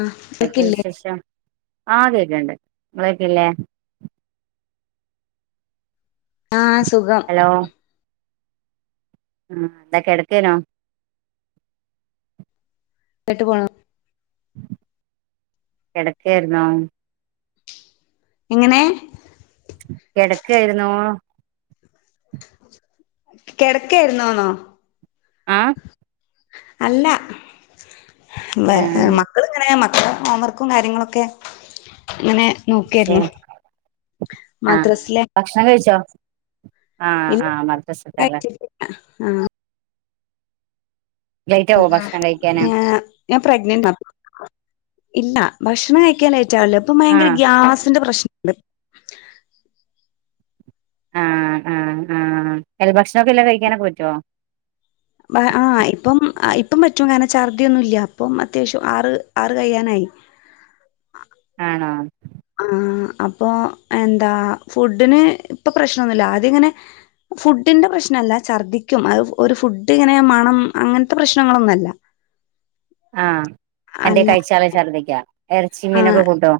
ആ [unintelligible] ക്കില്ലേ ആ കേക്ക്‌ണ്ട് ഇങ്ങൾ കേക്ക്‌ല്ലെ ആ സുഖം ആ എന്താ കിടക്കെനോ കാട്ട് പോണു കെടക്കായാര്ന്നോ എങ്ങനെ കെടക്കുകയായിരുന്നോ കെടക്കായിരുന്നോന്നോ ആ അല്ല മഹ് ഏഹ് മക്കളിങ്ങനെ മ- ഹോംവർക്കും കാര്യങ്ങളൊക്കെ ഇങ്ങനെ ച്ചെ നോക്കിയായിരുന്നു ആ മദ്രസിലെ ഭക്ഷണം കഴിച്ചോ ആ ഇല്ല ആഹ് മദ്രസത്തെ അല്ലേ കഴിച്ചിട്ട് ലേറ്റ് ആവോ ഭക്ഷണം കഴിക്കാന് ഞാൻ പ്രെഗ്നന്റാ ഇല്ല ഭക്ഷണം കഴിക്കാനായി ചിലപ്പോ ഭയങ്കര ആഹ് ഗ്യാസിന്റെ പ്രശ്നം ആഹ് ആഹ് ആഹ് ഇല്ല ഭക്ഷണൊക്കെ എല്ലാം കഴിക്കാനൊക്കെ പറ്റോ പ്പം പറ്റും കാരണം ഛർദിയൊന്നുംല്ല അപ്പം അത്യാവശ്യം ആറ് ആറ് കഴ്യാനായി ആണോ ആ.. അപ്പൊ എന്താ ഫുഡിന് ഇപ്പൊ പ്രശ്നമൊന്നുമില്ല അതിങ്ങനെ ഫുഡിന്റെ പ്രശ്നല്ല ഛർദിക്കും അത് ഒരു ഫുഡ് ഇങ്ങനെ മണം അങ്ങനത്തെ പ്രശ്നങ്ങളൊന്നുംല്ല. ആ എന്തെ കഴിച്ചാല് ഛർദ്ദിക്കാ ഇറച്ചി ആ മീനൊക്കെ കൂട്ടോ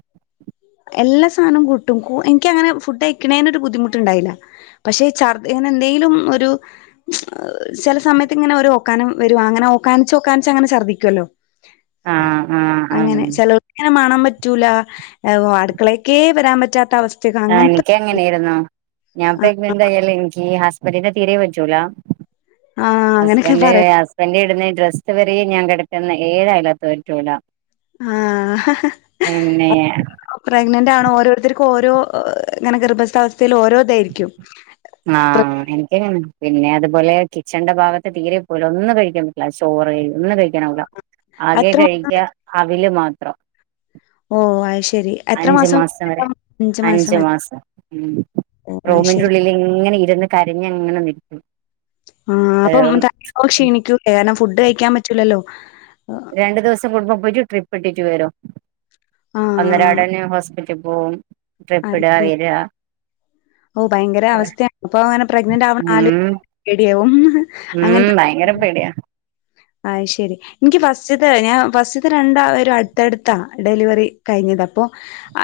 എല്ലാ സാധനം കൂട്ടുംപോൾ എനിക്ക് അങ്ങനെ ഫുഡ് കയി ക്കണേന് ഒരു ബുദ്ധിമുട്ടുണ്ടായില്ല പക്ഷെ ഇ ഛർദി ഇങ്ങനെ എന്തെങ്കിലും ഒരു ചില സമയത്ത് ഇങ്ങനെ ഒരു ഓക്കാനം വരുവാ അങ്ങനെ ഓക്കാനിച്ച് ഓക്കാനിച്ച് അങ്ങനെ ഛർദ്ദിക്കുവല്ലോ ആഹ് ആഹ് ആഹ് അങ്ങനെ ചെലോർക്കിങ്ങനെ മണൊ പറ്റൂല്ല അടുക്കളക്കെ വരാൻ പറ്റാത്ത അവസ് ആ എനിക്ക് അങ്ങനെയായിരുന്നു ഞാൻ ആ പ്രെഗ്നന്റ് ആയാലെ ഇൻക്ക് ഗ്യാ വെളിയിലെ തീരെ വച്ചുലാ ആ അങ്ങനെയൊക്കെ ഹസ്ബൻഡ്.. പറയും ഹസ്ബൻഡ് ഇടുന്ന.. [unintelligible] ഞാൻ കിടക്കുന്ന ഏഴായാലത്ത് പറ്റൂല ആഹ് പിന്നെ പ്രെഗ്നന്റ് ആണോ ഓരോരുത്തൊരും ഓരോ ഇങ്ങനെ ഗർഭസ്ഥ അവസ്ഥയിൽ ഓരോതായിരിക്കും ആഹ്.. എനിക്ക് അങ്ങനെ.. പിന്നെ അതുപോലെ കിച്ചൺന്റെ ഭാഗത്ത് തീരെ പോവൂല ഒന്നും കഴിക്കാൻ പറ്റില്ല ചോറ് ഒന്നും കഴിക്കാനാവുല ആകെ അത്ര മാസം വരെ? കഴിക്കാ അവില് മാ ത്രം ഓ അതുശെരി. എത്ര മാസം [inaudible] അഞ്ച് മാസം അഞ്ചു ഉം ഓ റൂമിന്റെ ശെരി ഉള്ളിൽ അങ്ങനെ ഇര്ന്ന് കരഞ്ഞങ്ങനെ നിക്കും ആ അപ്പോ [inaudible] ഫുഡ്‌ കഴിക്കാൻ പറ്റില്ലാലോ രണ്ട് ദിവസം [unintelligible] ട്രിപ്പ് ഇട്ടിട്ട് വരും ആ ഒന്നരാടന്നെ ഹോസ്പിറ്റല്ല് പോകും [unintelligible] ഓ ഭയങ്കര അവസ്ഥയാ അപ്പൊ അങ്ങനെ പ്രഗ്നന്റ് ആവ്ണ ഉം [unintelligible] ഉം അങ്ങൻത്തെ ഭയങ്കര പേടിയാ അത് ശരി എനിക്ക് ഫസ്റ്റ് ത്തെ ഞാൻ ഫസ്റ്റ് ത്തെ രണ്ട വരു അടുത്തടുത്താ ഡെലിവറി കഴിഞ്ഞത് അപ്പൊ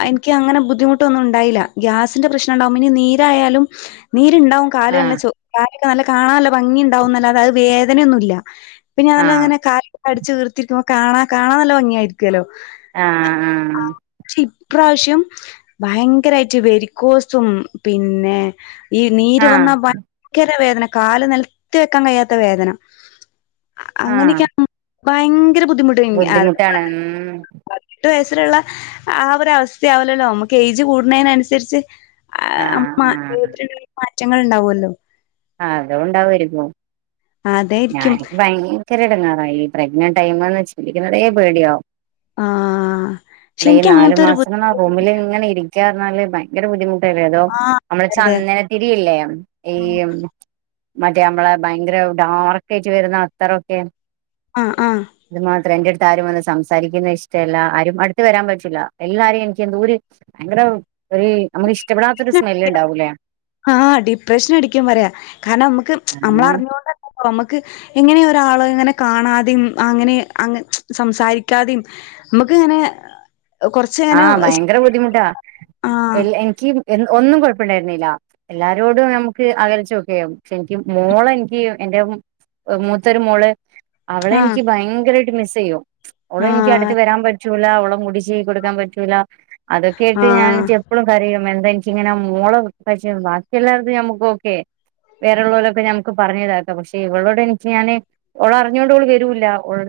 എനിക്ക് അങ്ങനെ ബുദ്ധിമുട്ടൊന്നും ഉണ്ടായില്ല ഗ്യാസിന്റെ പ്രശ്നം ഉണ്ടാവും ഇനി നീരായാലും നി ഉണ്ടാവും കാല് നല്ല ആഹ് ച [unintelligible] നല്ല കാണല്ല ഭംഗി ഉണ്ടാവുംന്നല്ല അത് വേഗം അങ്ങനെയൊന്നുമല്ല പിന്നെ അതെല്ലാ ആഹ് അങ്ങനെ കാ അടിച്ചുതീർത്തിരിക്കുമ്പോ കാണാ കാണാ നല്ല ഭംഗിയായിരിക്കുവല്ല ആഹ ആഹ ഇപ്രാവശ്യം ഭയങ്കരായിട്ട് വെരിക്കോസും പിന്നെ ഈ ആഹ് നീര് ആഹ് വന്നാ ഭയങ്കര വേദന കാല് നെലത്തു വെക്കാൻ കഴിയാത്ത വേദന ആഹ് അങ്ങനൊക്കെയ [inaudible] ഭയങ്ങ് കോരു ബുദ്ധിമുട്ട് ബുദ്ധിമുട്ടാണ് ഉം [unintelligible] [unintelligible] ആ ഒരു അവസ്ഥയാവില്ലല്ലോ നമുക്ക് ഏജ് കൂടുന്നേനനുസരിച്ച് ആഹ് ങ്ങൾ ഉണ്ടാവുല്ലോ ആ [unintelligible] അതായിരിക്കും ങ്ങാറായിത്രെ പ്രഗ്നന്റ് ടൈമന്ന് ചിന്തിക്കുന്നതെ പേടിയാ ആഹ് പക്ഷെ അത് ഈ എനിക്ക് നാലു അങ്ങനത്തെ ഒരു മാസങ്ങള ആ ബുദ്ധിമുട്ട് റൂമില് ഇങ്ങനെ ഇരി [unintelligible] ഭയങ്കര ബുദ്ധിമു [unintelligible] ആഹ് നമ്മളെ അതെ ചന്ദന തിരിയില്ലേ ഈ മറ്റേ അമ്മളെ ഭയങ്കര ഡാർക്ക് ആയിട്ട് വരുന്ന അത്തറൊക്കെ ആഹ് ആഹ് അത് മാത്രം എന്റെ രും വന്ന് സംസാരിക്കുന്ന ഇഷ്ടമല്ല ആരും അടുത്ത് വരാൻ പറ്റില്ല എല്ലാരെയും എനിക്ക് എന്തൂര് ഭയങ്കര ഒരു നമുക്ക് ഇഷ് ഇഷ്ടപ്പെടാത്തൊരു സ്മെല് ഉണ്ടാവൂല്ലേ ആഹ് ഡിപ്രഷൻ അടിക്കും വരെയാ കാരണം നമക്ക് ആ നമ്മളറിഞ്ഞൊണ്ടല്ലല്ലോ നമ്മക്ക് ഇങ്ങ ങ്ങനെ ഒരാളെ ഇങ്ങനെ കാണാതെയും അങ്ങനെ അങ്ങ് സംസാരിക്കാതെയും നമുക്ക് ഇങ്ങനെ കൊറച്ച് ഇങ്ങനെ ആഹ് ഭയങ്കര ബുദ്ധിമുട്ടാ ആഹ് എനി എനിക്ക് എ ഒന്നും കൊഴ ണ്ടായിരുന്നില്ല എല്ലാരോടും നമുക്ക് അകൽച്ച ഒക്കെ ആകും പക്ഷെ എനിക്ക് മോള എനിക്ക് എന്റെ മൂത്തൊരു മോള് അവളെ ആഹ് എനിക്ക് ഭയങ്കരായിട്ട് മിസ് ചെയ്യും അവള എനിക്ക് അടുത്ത് ആഹ് വരാൻ പറ്റൂല അവളെ മുടി ചീ കൊടുക്കാൻ പറ്റൂലാ അതൊക്കെയായിട്ട് ഞാൻ ആഹ് എണീച്ച് എപ്പളും കര എന്താ എനിക്ക് ഇങ്ങനെ മോള പക്ഷെ ബാക്കി എല്ലാവർതും ഞമ്മുക്ക് ഓക്കേ വേറഉള്ളോരൊക്കെ ഞമുക്ക് പറഞ്ഞതാക്കാം പക്ഷേ ഇവളോട് എനിക്ക് ഞാൻ ഒള അറിഞ്ഞോണ്ട്ഓ ള് വരൂല്ല അ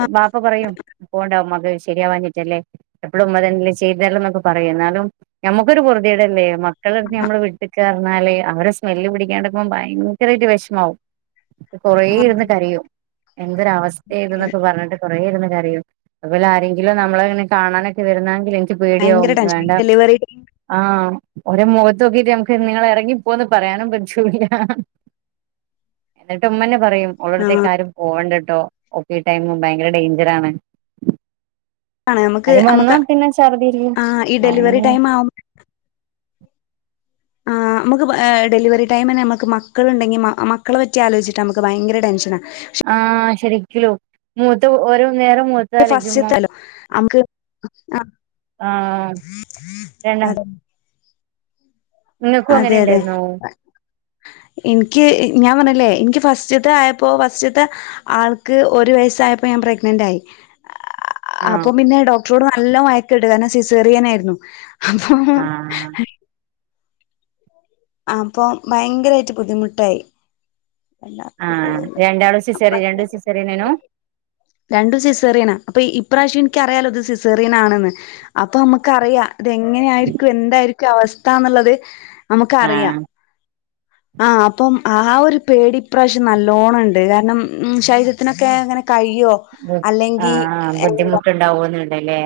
ആഹ് ബാപ്പ പറയും അ പോണ്ടാവും മക ശരിയാവാഞ്ഞിട്ടല്ലേ എപ്പഴും അതന്നല് [unintelligible] ചെയ്തു തരില്ല എന്നൊക്കെ പറയും എന്നാലും നമുക്കൊരു [unintelligible] പറുതേടല്ലേ മക്കളെടു നമ്മൾ വിട്ട്ക്ക എന്നാല് അവരെ സ്മെല്ല് പിടിക്കാണ്ടുപ്പൊ ഭയങ്കരായിട്ട് വിഷമാവും കൊറെ ആഹ് ഇരുന്ന് കരയും എന്തൊരവസ്ഥ ഇത് ശരി ന്നൊക്കെ പറഞ്ഞിട്ട് കൊറെേ ഇരുന്ന് റിയും അപ്പോലെ ആരെങ്കിലും നമ്മളങ്ങനെ കാണാനൊക്കെ വരുന്നാങ്കിൽ ന്ക പേടിയാവും ഭയങ്കര ടെൻഷൻ ഈ വേണ്ട ഡെലിവറി ടൈം ആ ഒരു മോൻ [unintelligible] ഇപ്പൊ ഒന്ന് പറയാനും പറ്റൂല [inaudible] ആ എന്നിട്ട് ഉമ്മനെ പറയും ആഹ് ഓളെടത്തേക്കാരും പോകണ്ട ട്ടോ ഓക്ക് ഈ ടൈം ഭയങ്കര ഡേഞ്ചറാണ് ആണ നമുക്ക് ആദ്യം വന്നാ നമുക്ക് പിന്നെ ഛർദിയിരിക്കും ആ ഈ ഡെലിവറി ഭയ ടൈം ആവുമ്പോ ആ നമ്ക്ക് ഡെലിവറി ടൈം ൻ നമുക്ക് മക്കളുണ്ടെങ്കി മക്കളെ പറ്റി ആലോചിട്ടാ നമുക്ക് ഭയങ്കര ടെൻഷനാ ആ ശരിക്കലൂ മൂത്ത ഓരോ ഫസ്റ്റ്ത്തല്ലോ നമക്ക് ആ ആഹ് രണ്ട നിങ്ങക്കും അതെ അങ്ങനെ അതെ ഉണ്ടായിരുന്നോ എനിക്ക് ഞാൻ പറഞ്ഞില്ലേ എനിക്ക് ഫസ്റ്റ്ത്തെ ആയപ്പോ ഫസ്റ്റ്ത്തെ ആൾക്ക് ഒരു വയസ്സായപ്പോ ഞാൻ പ്രഗ്നന്റ് ആയി ആഹ് അപ്പം പിന്നെ ഡോക്ടറോട് നല്ല മയക്ക്ണ്ട് കാരണം സിസേറിയനായിരുന്നു ആഹ് [unintelligible] ആ അപ്പൊ ഭയങ്കരമായിട്ട് ബുദ്ധിമുട്ടായി വല്ലാത്തൊരു ആഹ കോളന്നെ രണ്ടാളും സിസേറിയൻ രണ്ടും സിസേറിനനു [inaudible] അപ്രാവശ്യം എനിക്ക അറിയാലോ ഇത് സിസേറിയൻ ആണെന്ന് അപ്പൊ നമുക്കറിയാം അതെങ്ങനെയ ആയിരിക്കും എന്തായിരിക്കും അവസ്ഥന്നുള്ളത് നമുക്കറിയാം ആഹ് ആ് അപ്പം ആ ഒരു പേടിപ്രാവശ്യം നല്ലോണം ഉണ്ട് കാരണം ഉ ശരീരത്തിനൊക്കെ അങ്ങനെ കഴിയോ അല്ലെങ്കിൽ എന്താ അല്ലെ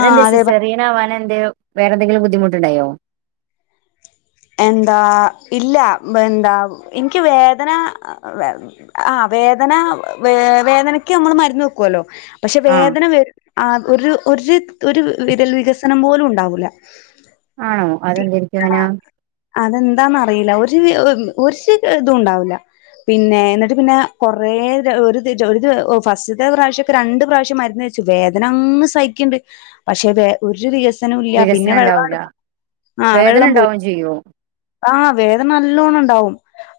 ആഹ് അതെ സിസെറിയനാവനെന്തേ വേറെ എന്തെങ്കിലും ബുദ്ധിമു [unintelligible] എന്താ? ഇല്ല ബെന്താ ൻക്ക് വേദന ആ വേദന വേദനക്ക് അമ്മള് മരുന്ന് വെക്കുല്ലോ പക്ഷെ ആഹ് വേദന വരു അഹ് ഒരു ഒരു ഒരു വിരൽ വികസനം പോലും ഉണ്ടാവൂല ആണോ പിന്നെ അതെന്തായിരിക്കും അങ്ങന. അതെന്താന്നറിയില്ല ഒരു ഒരു ഇതുംണ്ടാവില്ല പിന്നെ എന്നിട്ട് പിന്നെ കൊറേ രു ഒരു ദി ഒരു ദി ഫസ്റ്റ്ത്തെ പ്രാവശ്യം ഒക്കെ രണ്ട് പ്രാവശ്യം മരുന്ന് വെച്ചു വേദന അങ്ങ് സഹിക്ക്ണ്ട് പക്ഷെ വേ ഒരു വികസ ല്ല പിന്നെ വികസനം വെള്ളങ്ട് ഉണ്ടാവൂല ആ വേദന വെള്ളം പോയി. ഉണ്ടാവും ചെയ്യോ ആഹ് വേദന നല്ലോണം ഉണ്ടാവും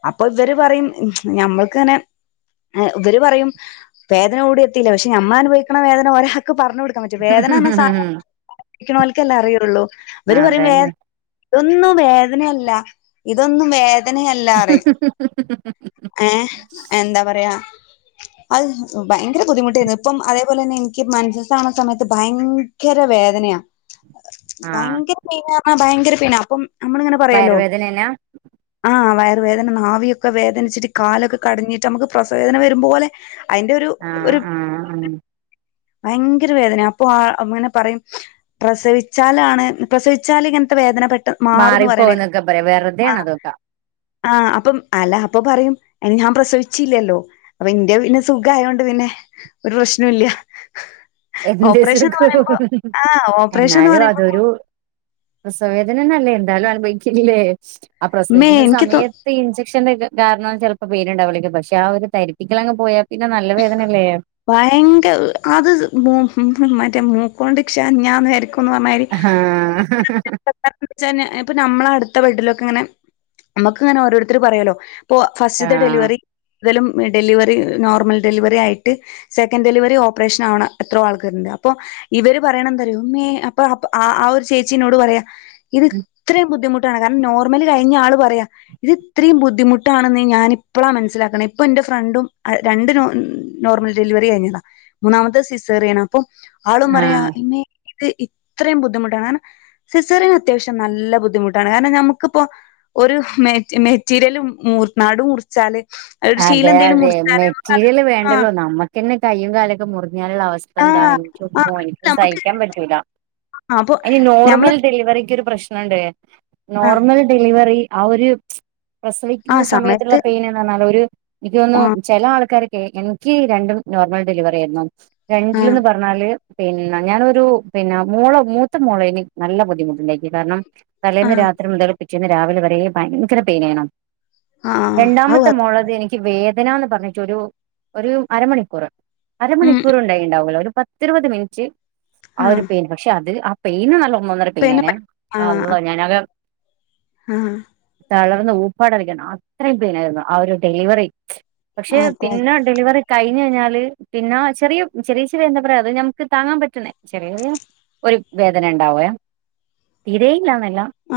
അപ്പൊ ഇവര് പറയും ഞമ്മൾക്ക് ങ്ങനെ ഇവര് പറയും വേദന എവിടെയും എത്തിയില്ല പക്ഷെ ഞമ്മൾ അനുഭവിക്കണ വേദന ഒര പറഞ്ഞു കൊടുക്കാൻ പറ്റും വേദനന്ന സാ [unintelligible] അറിയുള്ളു ആ അതെന്നെ ഒന്ന് വേ- അങ്ങനെല്ല ഇതൊന്നും വേ [unintelligible] അറിം ഏഹ് എന്താ പറയാ അത് ഭയങ്കര ബുദ്ധിമുട്ടായിരുന്നു ഇപ്പം അതേപോലെ തന്നെ എനിക്ക് മെൻസസ്സാവണ സമയത്ത് ഭയങ്കര വേദനയാ. ആഹ് ഭയങ്കര പെയ്നാ ആ ഭയങ്കര പൈൻ ആ അപ്പം നമ്മള് പറയല്ലോ വയറുവേദനേനാ ആ വേദന നാവിയൊക്കെ വേദനിച്ചിട്ട് കാലൊക്കെ കടഞ്ഞിട്ട് നമുക്ക് പ്രസവേദന വരുമ്പോലെ അയിന്റെ ഒരു ആഹ് ഒരു ആഹ് ആഹ് ഭയങ്കര വേദന അപ്പൊ ആ അങ്ങനെ പറയും പ്രസവിച്ചാലാണ് പ്രസവിച്ചാലിങ്ങനത്ത വേദന പറ്റ് മാറിപ്പോവും ന്നൊക്കെ പറയും വെറുതെയാണ് അതൊക്കെ ആഹ് അപ്പം അല്ല അപ്പൊ പറയും ഞാൻ പ്രസവിച്ചീല്ലല്ലോ അപ്പൊ ഇന്റെ പിന്നെ സുഖായൊണ്ട് പിന്നെ ഒരു പ്രശ്നോയില്ല [unintelligible] ആഹ് ഓപ്പറേഷൻന്ന് എന്നാലും പറയുമ്പോ അതൊരു പ്രസവ വേ അതിനന്നല്ലേ എന്തായാലും അനുഭവിക്യല്ലേ ആ മ്മേ പ്രസവിക്കുന്ന എനിക്ക് തോ സമയത്ത് ഇഞ്ചക്ഷന്റെക്കെ കാരണം ചെല് പ്പോ പെയ്നിണ്ടാവില്ലിൻക്ക് പക്ഷെ ആ ഒരു തരിപ്പിക്കലങ്ങ് പോയാ പിന്നെ നല്ല വേദനല്ലേ ഭയങ്കര അത് മോ ഉം മറ്റേ മൂക്കോണ്ട് ക്ഷാ ഞാന്ന് വ ക്കും പറഞ്ഞായിരി ആഹ് [unintelligible] ചന്നെ ഇപ്പോ നമ്മളട് ത്ത ബെഡി ലൊക്കെ ങ്ങനെ നമുക്ക് ങ്ങനെ ഓരോര്ത്തര് പറയോലോ ഓ ഫസ്റ്റത്തെ ആഹ് ഡെലിവറി ഇതലും ഡെലിവറി നോർമൽ ഡെലിവറി ആയിട്ട് സെക്കൻഡ് ഡെലിവറി ഓപ്പറേഷൻ ആവണ എത്രോ ആൾക്കാരുണ്ട് അപ്പൊ ഇവര് പറയണത് എന്തറിയോ ഇമ്മേ അപ്പാ അപ്പൊ ആ ഒരു ചേച്ചി എന്നോട് പറയാ ഇത് ഇത്രയും ബുദ്ധിമുട്ട് കാരണം നോർമല് കഴിഞ്ഞ ആൾ പറയാ ഇത് ഇത്രയും ബുദ്ധിമുട്ടാണെന്ന് ഞാന് ഇപ്പഴാ മനസ്സിലാക്കണേ ഇപ്പൊ എന്റെ ഫ്രണ്ടും രണ്ടും നോർമൽ ഡെലിവറി കഴിഞ്ഞതാ മൂന്നാമത്തെ സീസേറിയാണ് അപ്പൊ ആളും ആഹ് പറയാ ഇന്നേ ഇത് ഇത്രയും ബുദ്ധിമുട്ടാണ് കാരണം സിസേറിയൻ അത്യാവശ്യം നല്ല ബുദ്ധിമുട്ടാണ് കാരണം നമ്മുക്കിപ്പോൊ ഒരു മെറ്റീരിയലിപ്പൊ നടു മുറിച്ചാല് ഒരു ശീല അതെ എന്തേലും അതെ മുറിച്ചാല് നമുക്കത് മെറ്റീരിയൽ ആഹ് വേണ്ടല്ലോ നമ്മുക്കെന്നെ കയ്യും കാലൊക്കെ മുറിഞ്ഞാലുള്ള അവസ്ഥ ഇതെന്താ ആഹ് എനി ആഹ് [unintelligible] എനിക്ക് നമുക്ക് സയിക്കാൻ പറ്റൂല അപ്പൊ അയ്ന് ഞമ്മള് നോർമൽ ഡെലിവറിക്ക് ഒരു പ്രശ്നുണ്ട് ആഹ് നോർമൽ ഡെലിവറി ആ ഒരു പ്രസവിക്കുന്ന ആഹ് സമയത്തുള്ള സമയത്ത് പെയിൻ എന്ന് പറഞ്ഞാൽ ഒരു എനിക്ക് ആഹ് തോന്നുന്നു ചില ആൾക്കാ ക്കെ എനിക്ക് രണ്ടും നോർമൽ ഡെലിവറി ആയിരുന്നു ആഹ് രണ്ടില്ന്ന് പറഞ്ഞാല് പിന്നെ ഞാനൊരു പിന്നെ മോളെ മൂത്ത മോളെ ഇനി നല്ല ബുദ്ധിമുട്ടുണ്ടായിരുന്നു കാരണം തലേന്ന് ആഹ് രാത്രി മുതൽ പിറ്റേന്ന് രാവിലെ വരെ ഭയങ്കര പെയിനായിനു ആഹ് അവു രണ്ടാമത്തെ അത് മോളത് എനി വേദനാന്ന് പറഞ്ഞിട്ടൊരു ഒരു അരമണിക്കൂറ് ഉം അരമണിക്കൂർ ഉണ്ടായി ഉണ്ടാവൂല്ലോ ഒരു പത്തിരുപത് മിനിറ്റ് ആഹ് അവര് പെയിൻ പക്ഷെ അത് പെയിന് പിന്നെ ആഹ് ആഹ് [unintelligible] [unintelligible] ഉപ്പാടായിക്കണം അത്രയും പെനായിരുന്നു ആ ഒരു ഡെലിവറി [inaudible] പക്ഷെ അതെ അതെ പിന്നെ ഡെലിവറി കഴി ക കഴിഞ്ഞാല് പിന്നെ ചെറിയ ചെറിയ ചെറിയ എന്താ പറയാ അ നമക്ക് താങ്ങാൻ പറ്റണേ ചെറിയ ചെിയ ഒരു വേദന ഉണ്ടാവ തീരെല്ല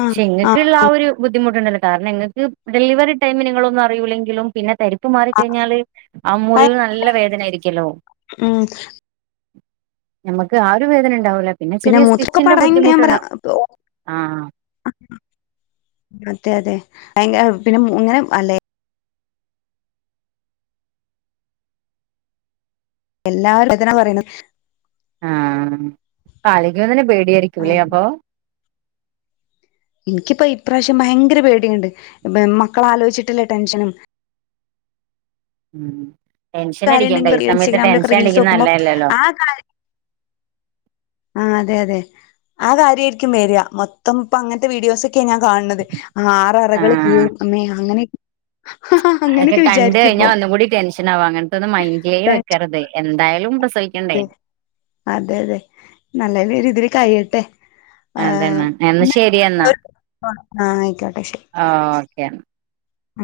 ആഹ് ആഹ് എങ്ങൾക്കുള്ള ആ ആഹ് ഒരു ബുദ്ധിമുട്ട് കാരണംങ്ങൾക്ക് ഡെലിവറി ടൈമ നിങ്ങളൊന്നും അറിയിൂല്ലെങ്കിലും പിന്നെ [unintelligible] [unintelligible] മാറിക്കഴിഞ്ഞാല് ആ ഭയ മുറിവ് നല്ല വേദന ആയിരിക്കല്ലോ ഉം ഞമ്മക്ക് ആ ഒരു വേദന ഉണ്ടാവൂല പിന്നെ ചെറിയ മൂത്രക്കെ [inaudible] സ്റ്റിച്ചിന്റെ പറ ബുദ്ധിമുട്ടുണ്ടാവും ആഹ് മറ്റേതെ ഭയങ്കര പിന്നെ ഇങ്ങനെ അല്ലേ എല്ലാരും എതിനാ പറയണ ആഹ പാലക്ക് വന്നന്നെ പേടിയായിരിക്കുംല്ലേ ആഹ് അപ്പൊ എനിക്കിപ്പോ ഇപ്രാവശ്യം ഭയങ്കര പേടിയുണ്ട് മക്കള ആലോചിച്ചിട്ടില്ലേ ടെൻഷനും ഉം ടെൻഷൻ കാര്യം അടിക്കണ്ട ഈ ഉണ്ടെങ്കിൽ സമയത്ത് ഇൻസ്റ്റാഗ്രാമിലൊക്കെ ടെൻഷൻ റീൽസ് നോക്കുമ്പോ അടിക്കുന്നല്ലല്ലല്ലോ ആ കാര്യം ആ അതെ അതെ ആ കാര്യമായിരിക്കും വരിയാ മൊത്തം ഇപ്പ അങ്ങനത്തെ വീഡിയോസ ഒക്കെയ ഞാൻ കാണുന്നത് ആ ആറ അറകൾ ആഹ് കീന്നെ അങ്ങനെ അതൊക്കെ അങ്ങനെയൊക്കെ കണ്ട വിചാരിക്കും ഇപ്പൊ കഴിഞ്ഞാൽ ഒന്നും കൂടി ടെൻഷൻ ആവാ അങ്ങനത്തെ ഒന്നും മൈൻഡിലേും വെക്കരുത് എന്തായാ [unintelligible] അ അതെ അതെ നല്ല പേര് ഇതി കയട്ടെ അതെന്നാ എന്ന ശരി എന്നാ ആ ഓ [unintelligible] ആ